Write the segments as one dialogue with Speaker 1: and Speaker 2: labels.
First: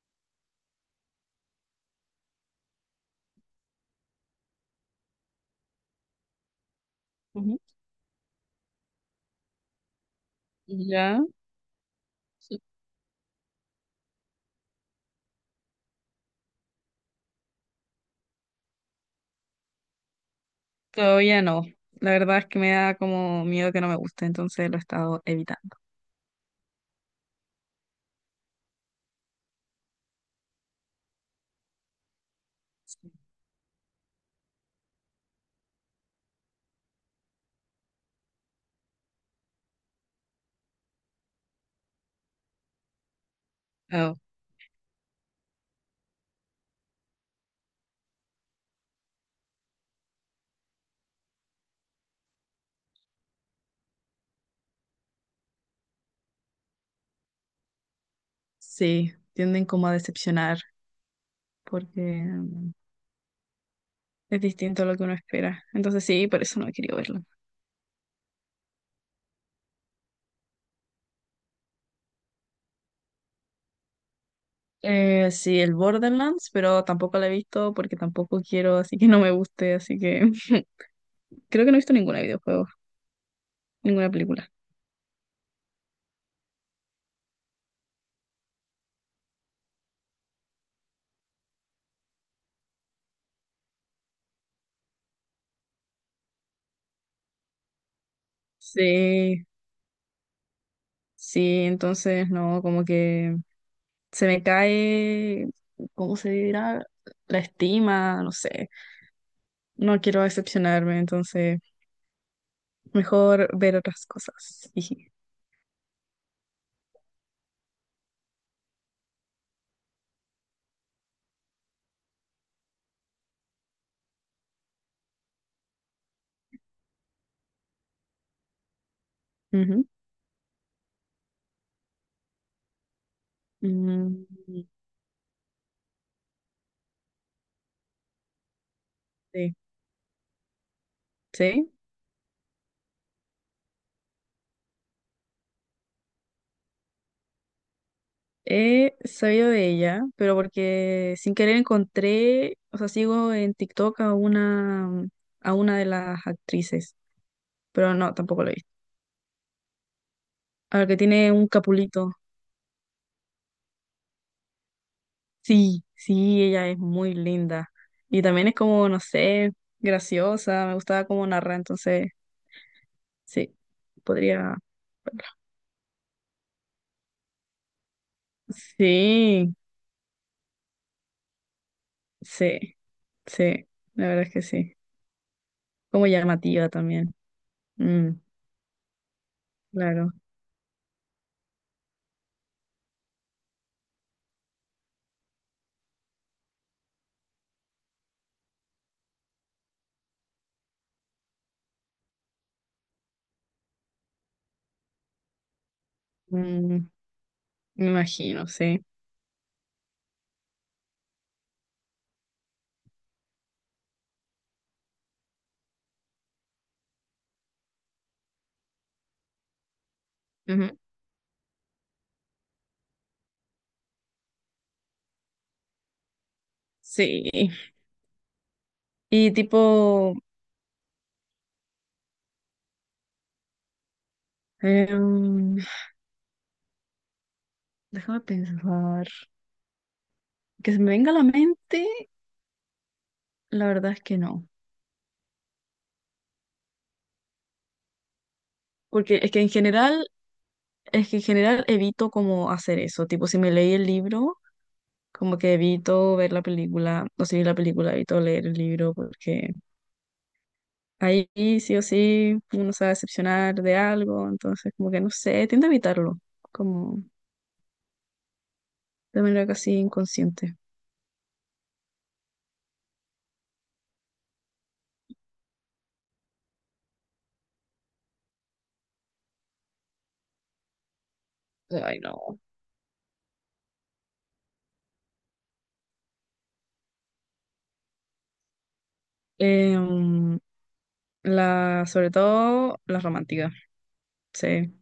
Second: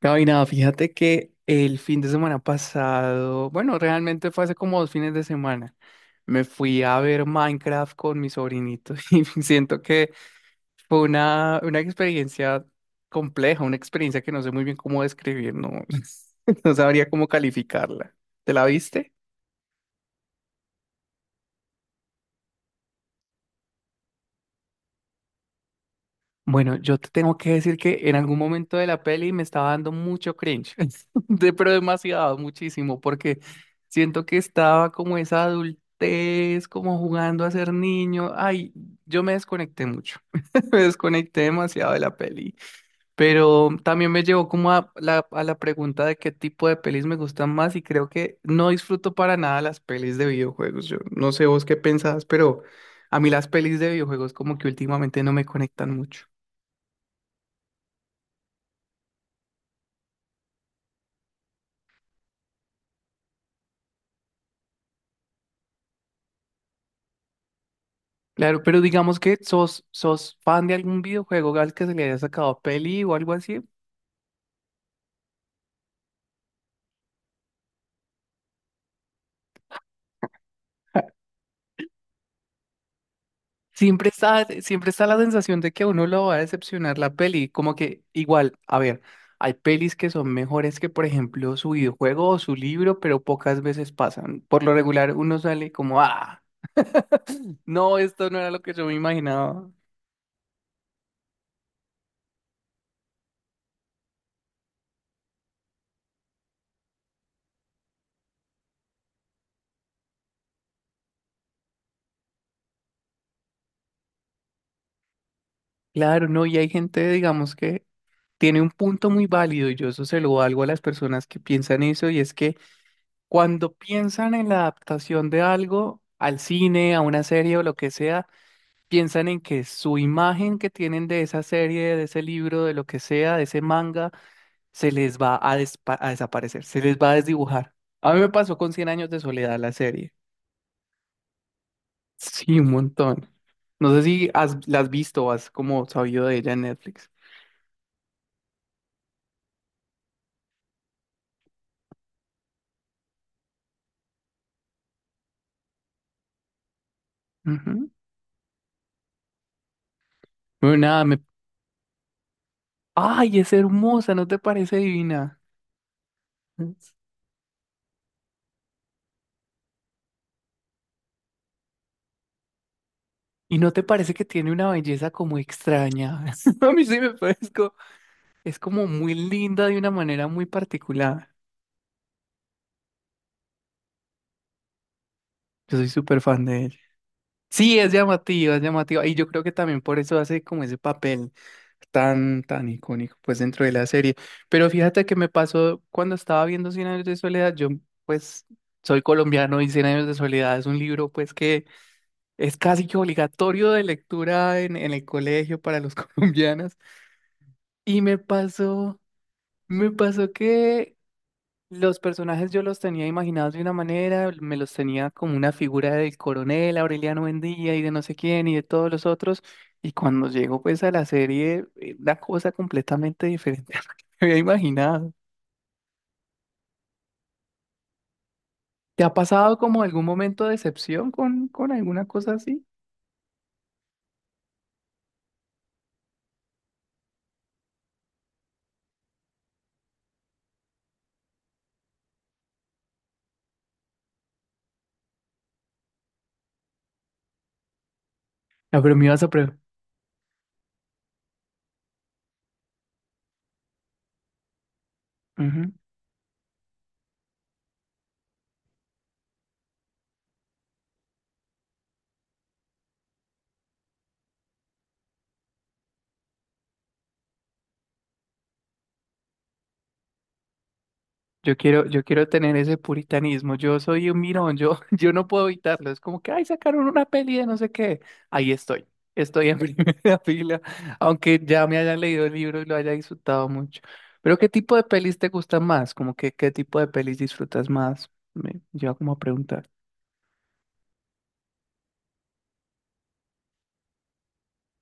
Speaker 1: Gaby, nada, fíjate que el fin de semana pasado, bueno, realmente fue hace como 2 fines de semana, me fui a ver
Speaker 2: Ujú.
Speaker 1: Minecraft con mi sobrinito y siento que fue
Speaker 2: Ya,
Speaker 1: una
Speaker 2: sí.
Speaker 1: experiencia compleja, una experiencia que no sé muy bien cómo describir, no, no sabría cómo calificarla. ¿Te la viste?
Speaker 2: Todavía no. La verdad es que me da como miedo que no me guste, entonces lo he estado evitando.
Speaker 1: Bueno, yo te tengo que decir que en algún momento de la peli me estaba dando mucho cringe, pero demasiado, muchísimo, porque siento que estaba como esa adultez, como jugando a ser niño. Ay, yo me desconecté mucho, me desconecté demasiado de la peli, pero también
Speaker 2: Oh,
Speaker 1: me llevó como a la pregunta de qué tipo de pelis me gustan más y creo que no disfruto para nada las pelis de videojuegos. Yo no sé vos qué pensás, pero a mí las pelis de videojuegos como que últimamente no me conectan mucho.
Speaker 2: sí, tienden como a decepcionar porque es distinto a lo que uno espera. Entonces sí, por eso no he querido verlo.
Speaker 1: Claro, pero digamos que sos fan de algún videojuego al que se le haya sacado peli o algo así.
Speaker 2: Sí, el Borderlands, pero tampoco lo he visto porque tampoco quiero, así que no me guste, así que creo que no he visto ninguna videojuego,
Speaker 1: Siempre
Speaker 2: ninguna
Speaker 1: está,
Speaker 2: película.
Speaker 1: siempre está la sensación de que a uno lo va a decepcionar la peli, como que igual, a ver, hay pelis que son mejores que, por ejemplo, su videojuego o su libro, pero pocas veces pasan. Por lo regular uno sale como, ah, no, esto no era lo que yo me
Speaker 2: Sí,
Speaker 1: imaginaba.
Speaker 2: sí, entonces no, como que se me cae, ¿cómo se dirá? La estima, no sé. No quiero decepcionarme, entonces mejor ver otras cosas. Jiji.
Speaker 1: Claro, no, y hay gente, digamos, que tiene un punto muy válido y yo eso se lo valgo a las personas que piensan eso y es que cuando piensan en la adaptación de algo al cine, a una serie o lo que sea, piensan en que
Speaker 2: Ujú.
Speaker 1: su imagen que tienen de esa serie, de ese libro, de lo que sea, de ese manga,
Speaker 2: Mm,
Speaker 1: se les va a, a desaparecer, se les va a desdibujar. A mí me pasó con Cien años de
Speaker 2: sí,
Speaker 1: soledad la serie.
Speaker 2: sí.
Speaker 1: Sí, un montón. No sé si la has visto o has como sabido de ella en Netflix.
Speaker 2: He sabido de ella, pero porque sin querer encontré, o sea, sigo en TikTok a una de las actrices,
Speaker 1: Ujú.
Speaker 2: pero no, tampoco lo he visto.
Speaker 1: Bueno,
Speaker 2: A la que
Speaker 1: nada, me...
Speaker 2: tiene un capulito.
Speaker 1: ¡Ay, es hermosa! ¿No te parece divina?
Speaker 2: Sí, sí, ella es muy linda. Y también es como, no sé, graciosa, me gustaba cómo narra, entonces, sí,
Speaker 1: ¿Y no te parece que tiene
Speaker 2: podría.
Speaker 1: una belleza como extraña? A mí sí me parece co- Es como muy
Speaker 2: Sí,
Speaker 1: linda de una manera muy particular.
Speaker 2: sí, sí, la verdad es que sí.
Speaker 1: Yo soy
Speaker 2: Como
Speaker 1: súper fan de
Speaker 2: llamativa
Speaker 1: ella.
Speaker 2: también.
Speaker 1: Sí, es
Speaker 2: Mm,
Speaker 1: llamativa, es llamativa. Y yo creo que también por
Speaker 2: claro.
Speaker 1: eso hace como ese papel tan, tan icónico, pues dentro de la serie. Pero fíjate que me pasó cuando estaba viendo Cien años de soledad. Yo, pues, soy colombiano y Cien años de soledad es un libro, pues, que es casi que obligatorio de lectura en el colegio para los colombianos.
Speaker 2: Mm, me
Speaker 1: Y me
Speaker 2: imagino, sí.
Speaker 1: pasó. Me pasó que los personajes yo los tenía imaginados de una manera, me los tenía como una figura del coronel Aureliano Buendía y de no sé quién y de todos los otros, y cuando llego
Speaker 2: Ujú.
Speaker 1: pues a la serie, una cosa completamente diferente a lo que me había imaginado.
Speaker 2: Sí,
Speaker 1: ¿Te ha
Speaker 2: y
Speaker 1: pasado como algún
Speaker 2: tipo,
Speaker 1: momento de decepción con alguna cosa así?
Speaker 2: em, déjame pensar, que se me venga a la mente, la verdad es que no.
Speaker 1: No, pero me
Speaker 2: porque
Speaker 1: ibas a
Speaker 2: es que en general Es que en general evito como hacer eso, tipo si me leí el libro, como que
Speaker 1: preguntar.
Speaker 2: evito ver la película, o si vi la película evito leer el libro porque ahí sí o sí uno se va a decepcionar de algo, entonces como que no sé, tiendo a evitarlo, como de manera casi inconsciente.
Speaker 1: Yo quiero tener ese puritanismo. Yo soy un mirón, yo, yo no puedo evitarlo. Es como que, ay, sacaron una peli de no sé qué. Ahí estoy. Estoy en primera fila, aunque ya me haya
Speaker 2: Ay,
Speaker 1: leído el
Speaker 2: no.
Speaker 1: libro y lo haya disfrutado mucho. Pero, ¿qué tipo de pelis te gustan más? Como que, ¿qué tipo de pelis disfrutas más? Me lleva como a preguntar.
Speaker 2: Em, sobre todo las románticas, sí.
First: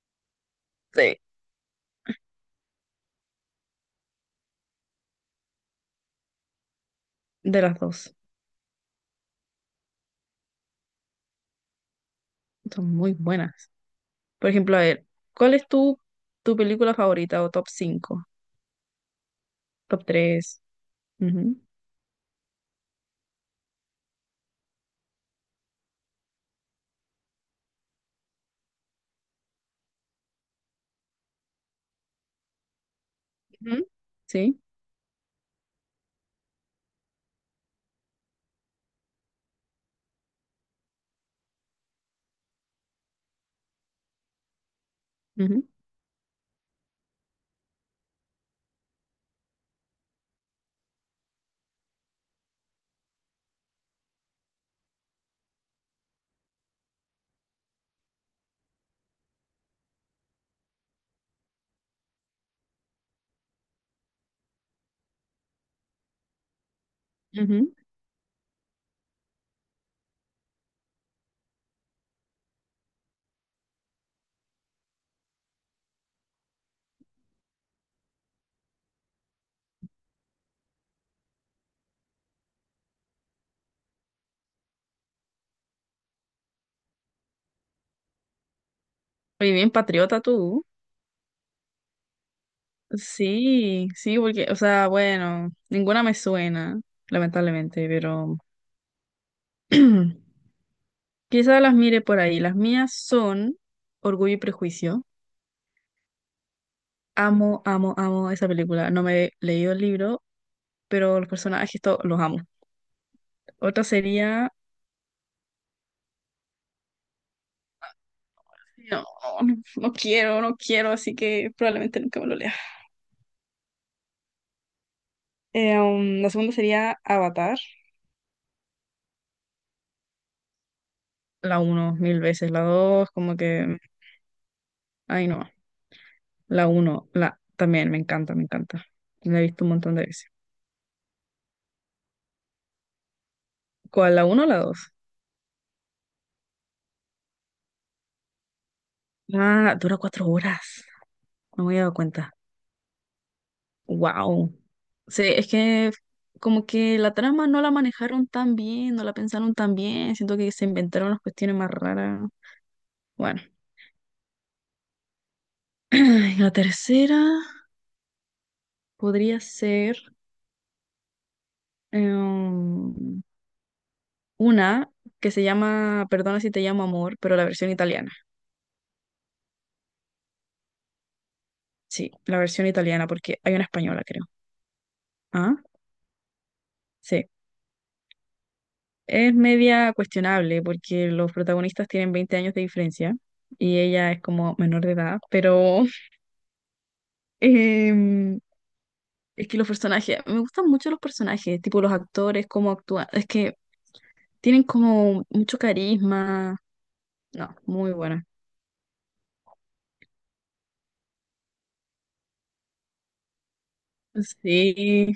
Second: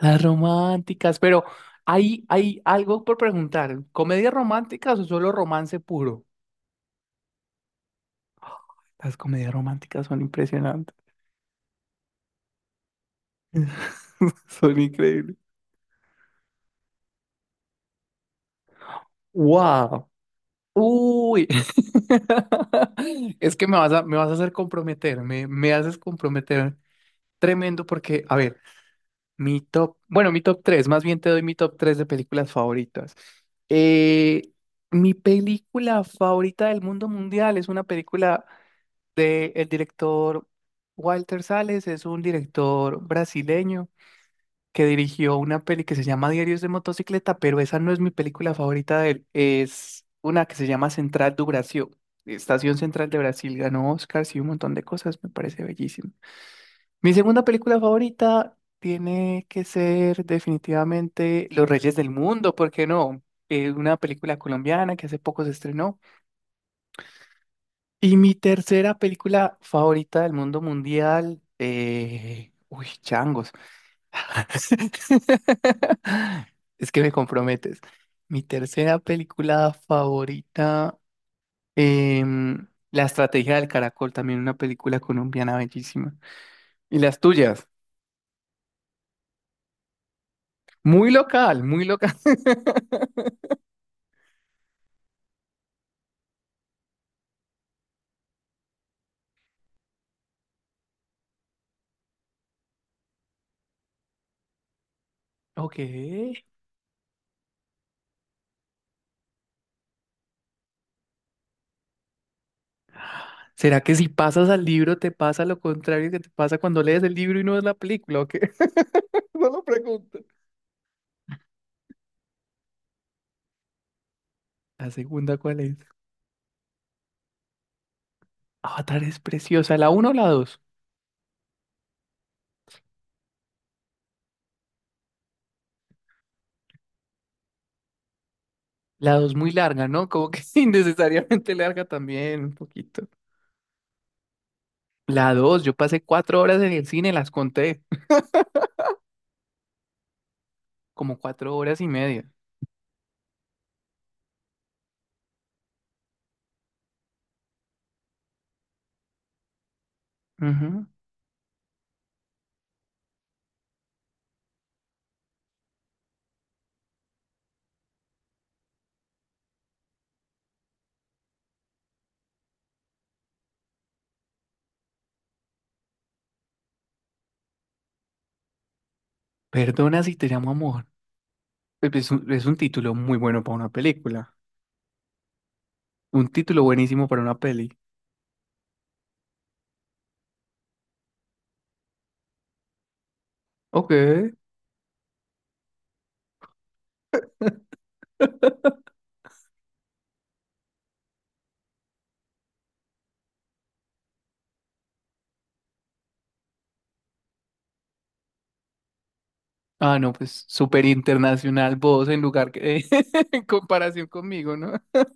Speaker 1: Las románticas,
Speaker 2: Sí.
Speaker 1: pero hay algo por preguntar. ¿Comedias románticas o solo romance puro?
Speaker 2: De las dos,
Speaker 1: Las comedias románticas son impresionantes.
Speaker 2: son muy buenas. Por ejemplo,
Speaker 1: Son
Speaker 2: a ver,
Speaker 1: increíbles.
Speaker 2: ¿cuál es tu película favorita o top 5? Top
Speaker 1: Wow.
Speaker 2: tres
Speaker 1: Uy.
Speaker 2: Ujú,
Speaker 1: Es que me vas a hacer comprometer, me haces comprometer tremendo porque, a ver, mi top, bueno, mi top 3, más bien te doy mi top 3 de películas favoritas.
Speaker 2: ujú,
Speaker 1: Eh,
Speaker 2: sí.
Speaker 1: mi película favorita del mundo mundial es una película de el director Walter Salles, es un director brasileño que dirigió una
Speaker 2: Ujú,
Speaker 1: peli que se llama Diarios de Motocicleta, pero esa no es mi película favorita de él. Es una que se llama Central do Brasil. Estación Central de Brasil ganó Oscars y un montón de cosas, me parece bellísimo. Mi segunda película favorita tiene que ser definitivamente Los Reyes del Mundo, ¿por qué no? Una película colombiana que hace poco se estrenó.
Speaker 2: ujú.
Speaker 1: Y mi tercera película favorita del mundo mundial, uy, changos. Es que me comprometes. Mi tercera película favorita, La estrategia del caracol, también una película colombiana bellísima. Y las tuyas,
Speaker 2: Muy bien, patriota tú.
Speaker 1: muy local, muy local.
Speaker 2: Sí, sí, porque, o sea, bueno, ninguna me suena, lamentablemente, pero quizás las mire por ahí. Las mías son Orgullo y Prejuicio.
Speaker 1: Ok.
Speaker 2: Amo, amo, amo esa película. No me he leído el libro, pero los personajes los amo.
Speaker 1: ¿Será
Speaker 2: Otra
Speaker 1: que si pasas
Speaker 2: sería,
Speaker 1: al libro te pasa lo contrario que te pasa cuando lees el libro y no ves la película? ¿O qué?
Speaker 2: no,
Speaker 1: No
Speaker 2: no,
Speaker 1: lo
Speaker 2: no
Speaker 1: pregunto.
Speaker 2: quiero, no quiero, así que probablemente nunca me lo lea.
Speaker 1: ¿La segunda cuál es?
Speaker 2: La segunda sería Avatar.
Speaker 1: Avatar es preciosa. ¿La uno o la dos?
Speaker 2: La uno mil veces, la dos como que, ay no, la uno la también me encanta, me encanta.
Speaker 1: La dos
Speaker 2: La he
Speaker 1: muy
Speaker 2: visto un
Speaker 1: larga,
Speaker 2: montón de
Speaker 1: ¿no?
Speaker 2: veces.
Speaker 1: Como que innecesariamente larga también, un poquito.
Speaker 2: ¿Cuál, la uno o la dos?
Speaker 1: La dos, yo pasé 4 horas en el cine, las conté,
Speaker 2: Ah, dura 4 horas,
Speaker 1: como cuatro
Speaker 2: no me
Speaker 1: horas
Speaker 2: había
Speaker 1: y
Speaker 2: dado
Speaker 1: media.
Speaker 2: cuenta. Wow. Sí, es que como que la trama no la manejaron tan bien, no la pensaron tan bien, siento que se
Speaker 1: Ujú.
Speaker 2: inventaron las cuestiones más raras. Bueno, y la tercera podría ser em, una que se llama Perdona si te llamo amor, pero la versión italiana.
Speaker 1: Perdona si te llamo amor. Es es
Speaker 2: Sí,
Speaker 1: un,
Speaker 2: la
Speaker 1: es un
Speaker 2: versión
Speaker 1: título
Speaker 2: italiana,
Speaker 1: muy
Speaker 2: porque
Speaker 1: bueno para
Speaker 2: hay una
Speaker 1: una
Speaker 2: española, creo.
Speaker 1: película.
Speaker 2: Ah,
Speaker 1: Un título buenísimo para
Speaker 2: sí.
Speaker 1: una peli.
Speaker 2: Es media cuestionable porque los protagonistas tienen 20 años de diferencia y
Speaker 1: Ok.
Speaker 2: ella es como menor de edad, pero em, es que los personajes, me gustan mucho los personajes, tipo los actores, cómo actúan, es que tienen como mucho carisma. No, muy buena.
Speaker 1: Ah, no, pues súper internacional vos en lugar que en comparación conmigo, ¿no?
Speaker 2: Sí,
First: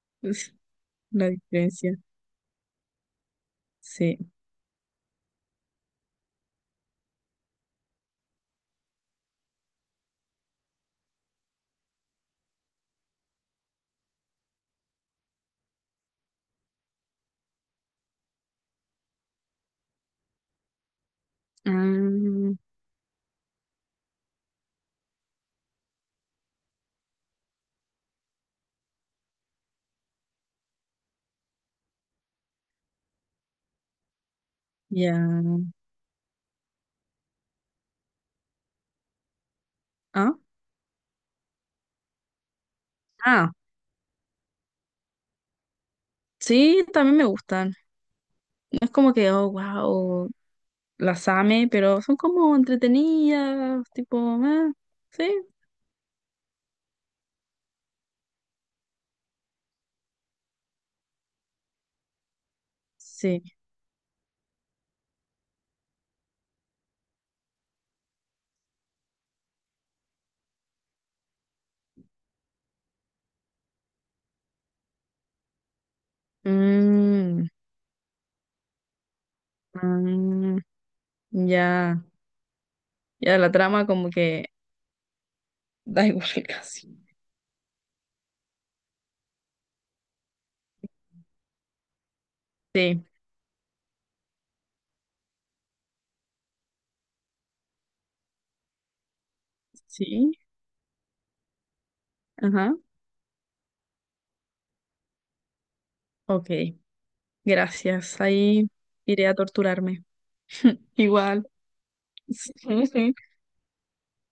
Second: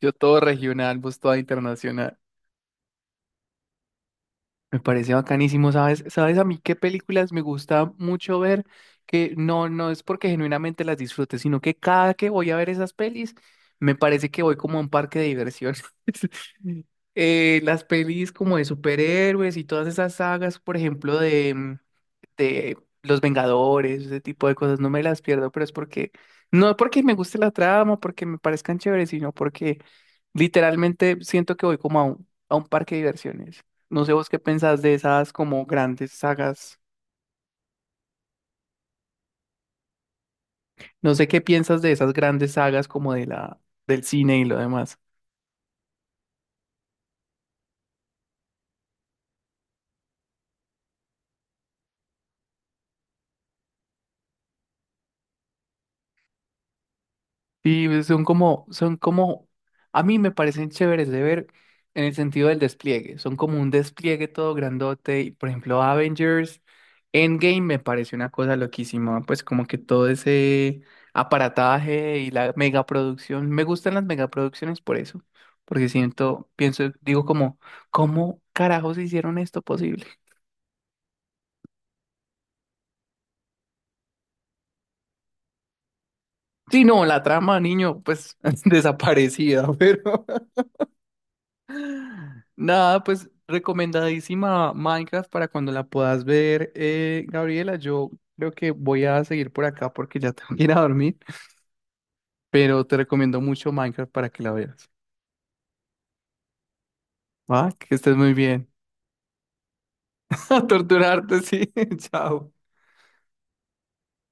Speaker 1: Yo todo
Speaker 2: es
Speaker 1: regional, vos
Speaker 2: la
Speaker 1: toda
Speaker 2: diferencia.
Speaker 1: internacional.
Speaker 2: Sí.
Speaker 1: Me parece bacanísimo, ¿sabes? ¿Sabes a mí qué películas me gusta mucho ver? Que no, no es porque genuinamente las disfrute, sino que cada que voy a ver esas pelis, me parece que voy como a un parque de diversiones. Las pelis como de superhéroes y todas esas sagas, por ejemplo,
Speaker 2: Ah,
Speaker 1: de Los Vengadores, ese tipo de cosas, no me las pierdo, pero es porque, no porque me guste la trama, porque me parezcan chéveres, sino porque literalmente siento que voy como a un parque de diversiones. No sé vos qué pensás de esas
Speaker 2: ya.
Speaker 1: como grandes sagas,
Speaker 2: Ah,
Speaker 1: no sé qué piensas de esas grandes sagas como de
Speaker 2: ah,
Speaker 1: la, del cine y lo demás.
Speaker 2: sí, también me gustan. No es como que, oh, wow. Las ame, pero son como entretenidas, tipo, ah, sí,
Speaker 1: Sí, pues, son como, a mí me parecen chéveres de ver en el sentido del despliegue. Son
Speaker 2: sí.
Speaker 1: como un despliegue todo grandote. Y, por ejemplo, Avengers Endgame me parece una cosa loquísima. Pues como que todo ese aparataje y la megaproducción. Me gustan las megaproducciones por eso. Porque siento, pienso, digo
Speaker 2: Mm,
Speaker 1: como, ¿cómo carajos hicieron esto posible?
Speaker 2: mm, ya, ya la trama como que da igual
Speaker 1: Sí,
Speaker 2: casi.
Speaker 1: no, la trama, niño, pues desaparecida, pero... Nada,
Speaker 2: Sí,
Speaker 1: pues recomendadísima Minecraft para cuando la puedas ver, Gabriela. Yo creo que voy a seguir por acá porque ya
Speaker 2: sí,
Speaker 1: tengo que ir a dormir,
Speaker 2: ajá,
Speaker 1: pero te recomiendo mucho Minecraft para que la veas.
Speaker 2: ok,
Speaker 1: ¿Va? Que estés
Speaker 2: gracias.
Speaker 1: muy
Speaker 2: Ahí
Speaker 1: bien.
Speaker 2: iré a torturarme.
Speaker 1: A torturarte,
Speaker 2: Igual.
Speaker 1: sí. Chao.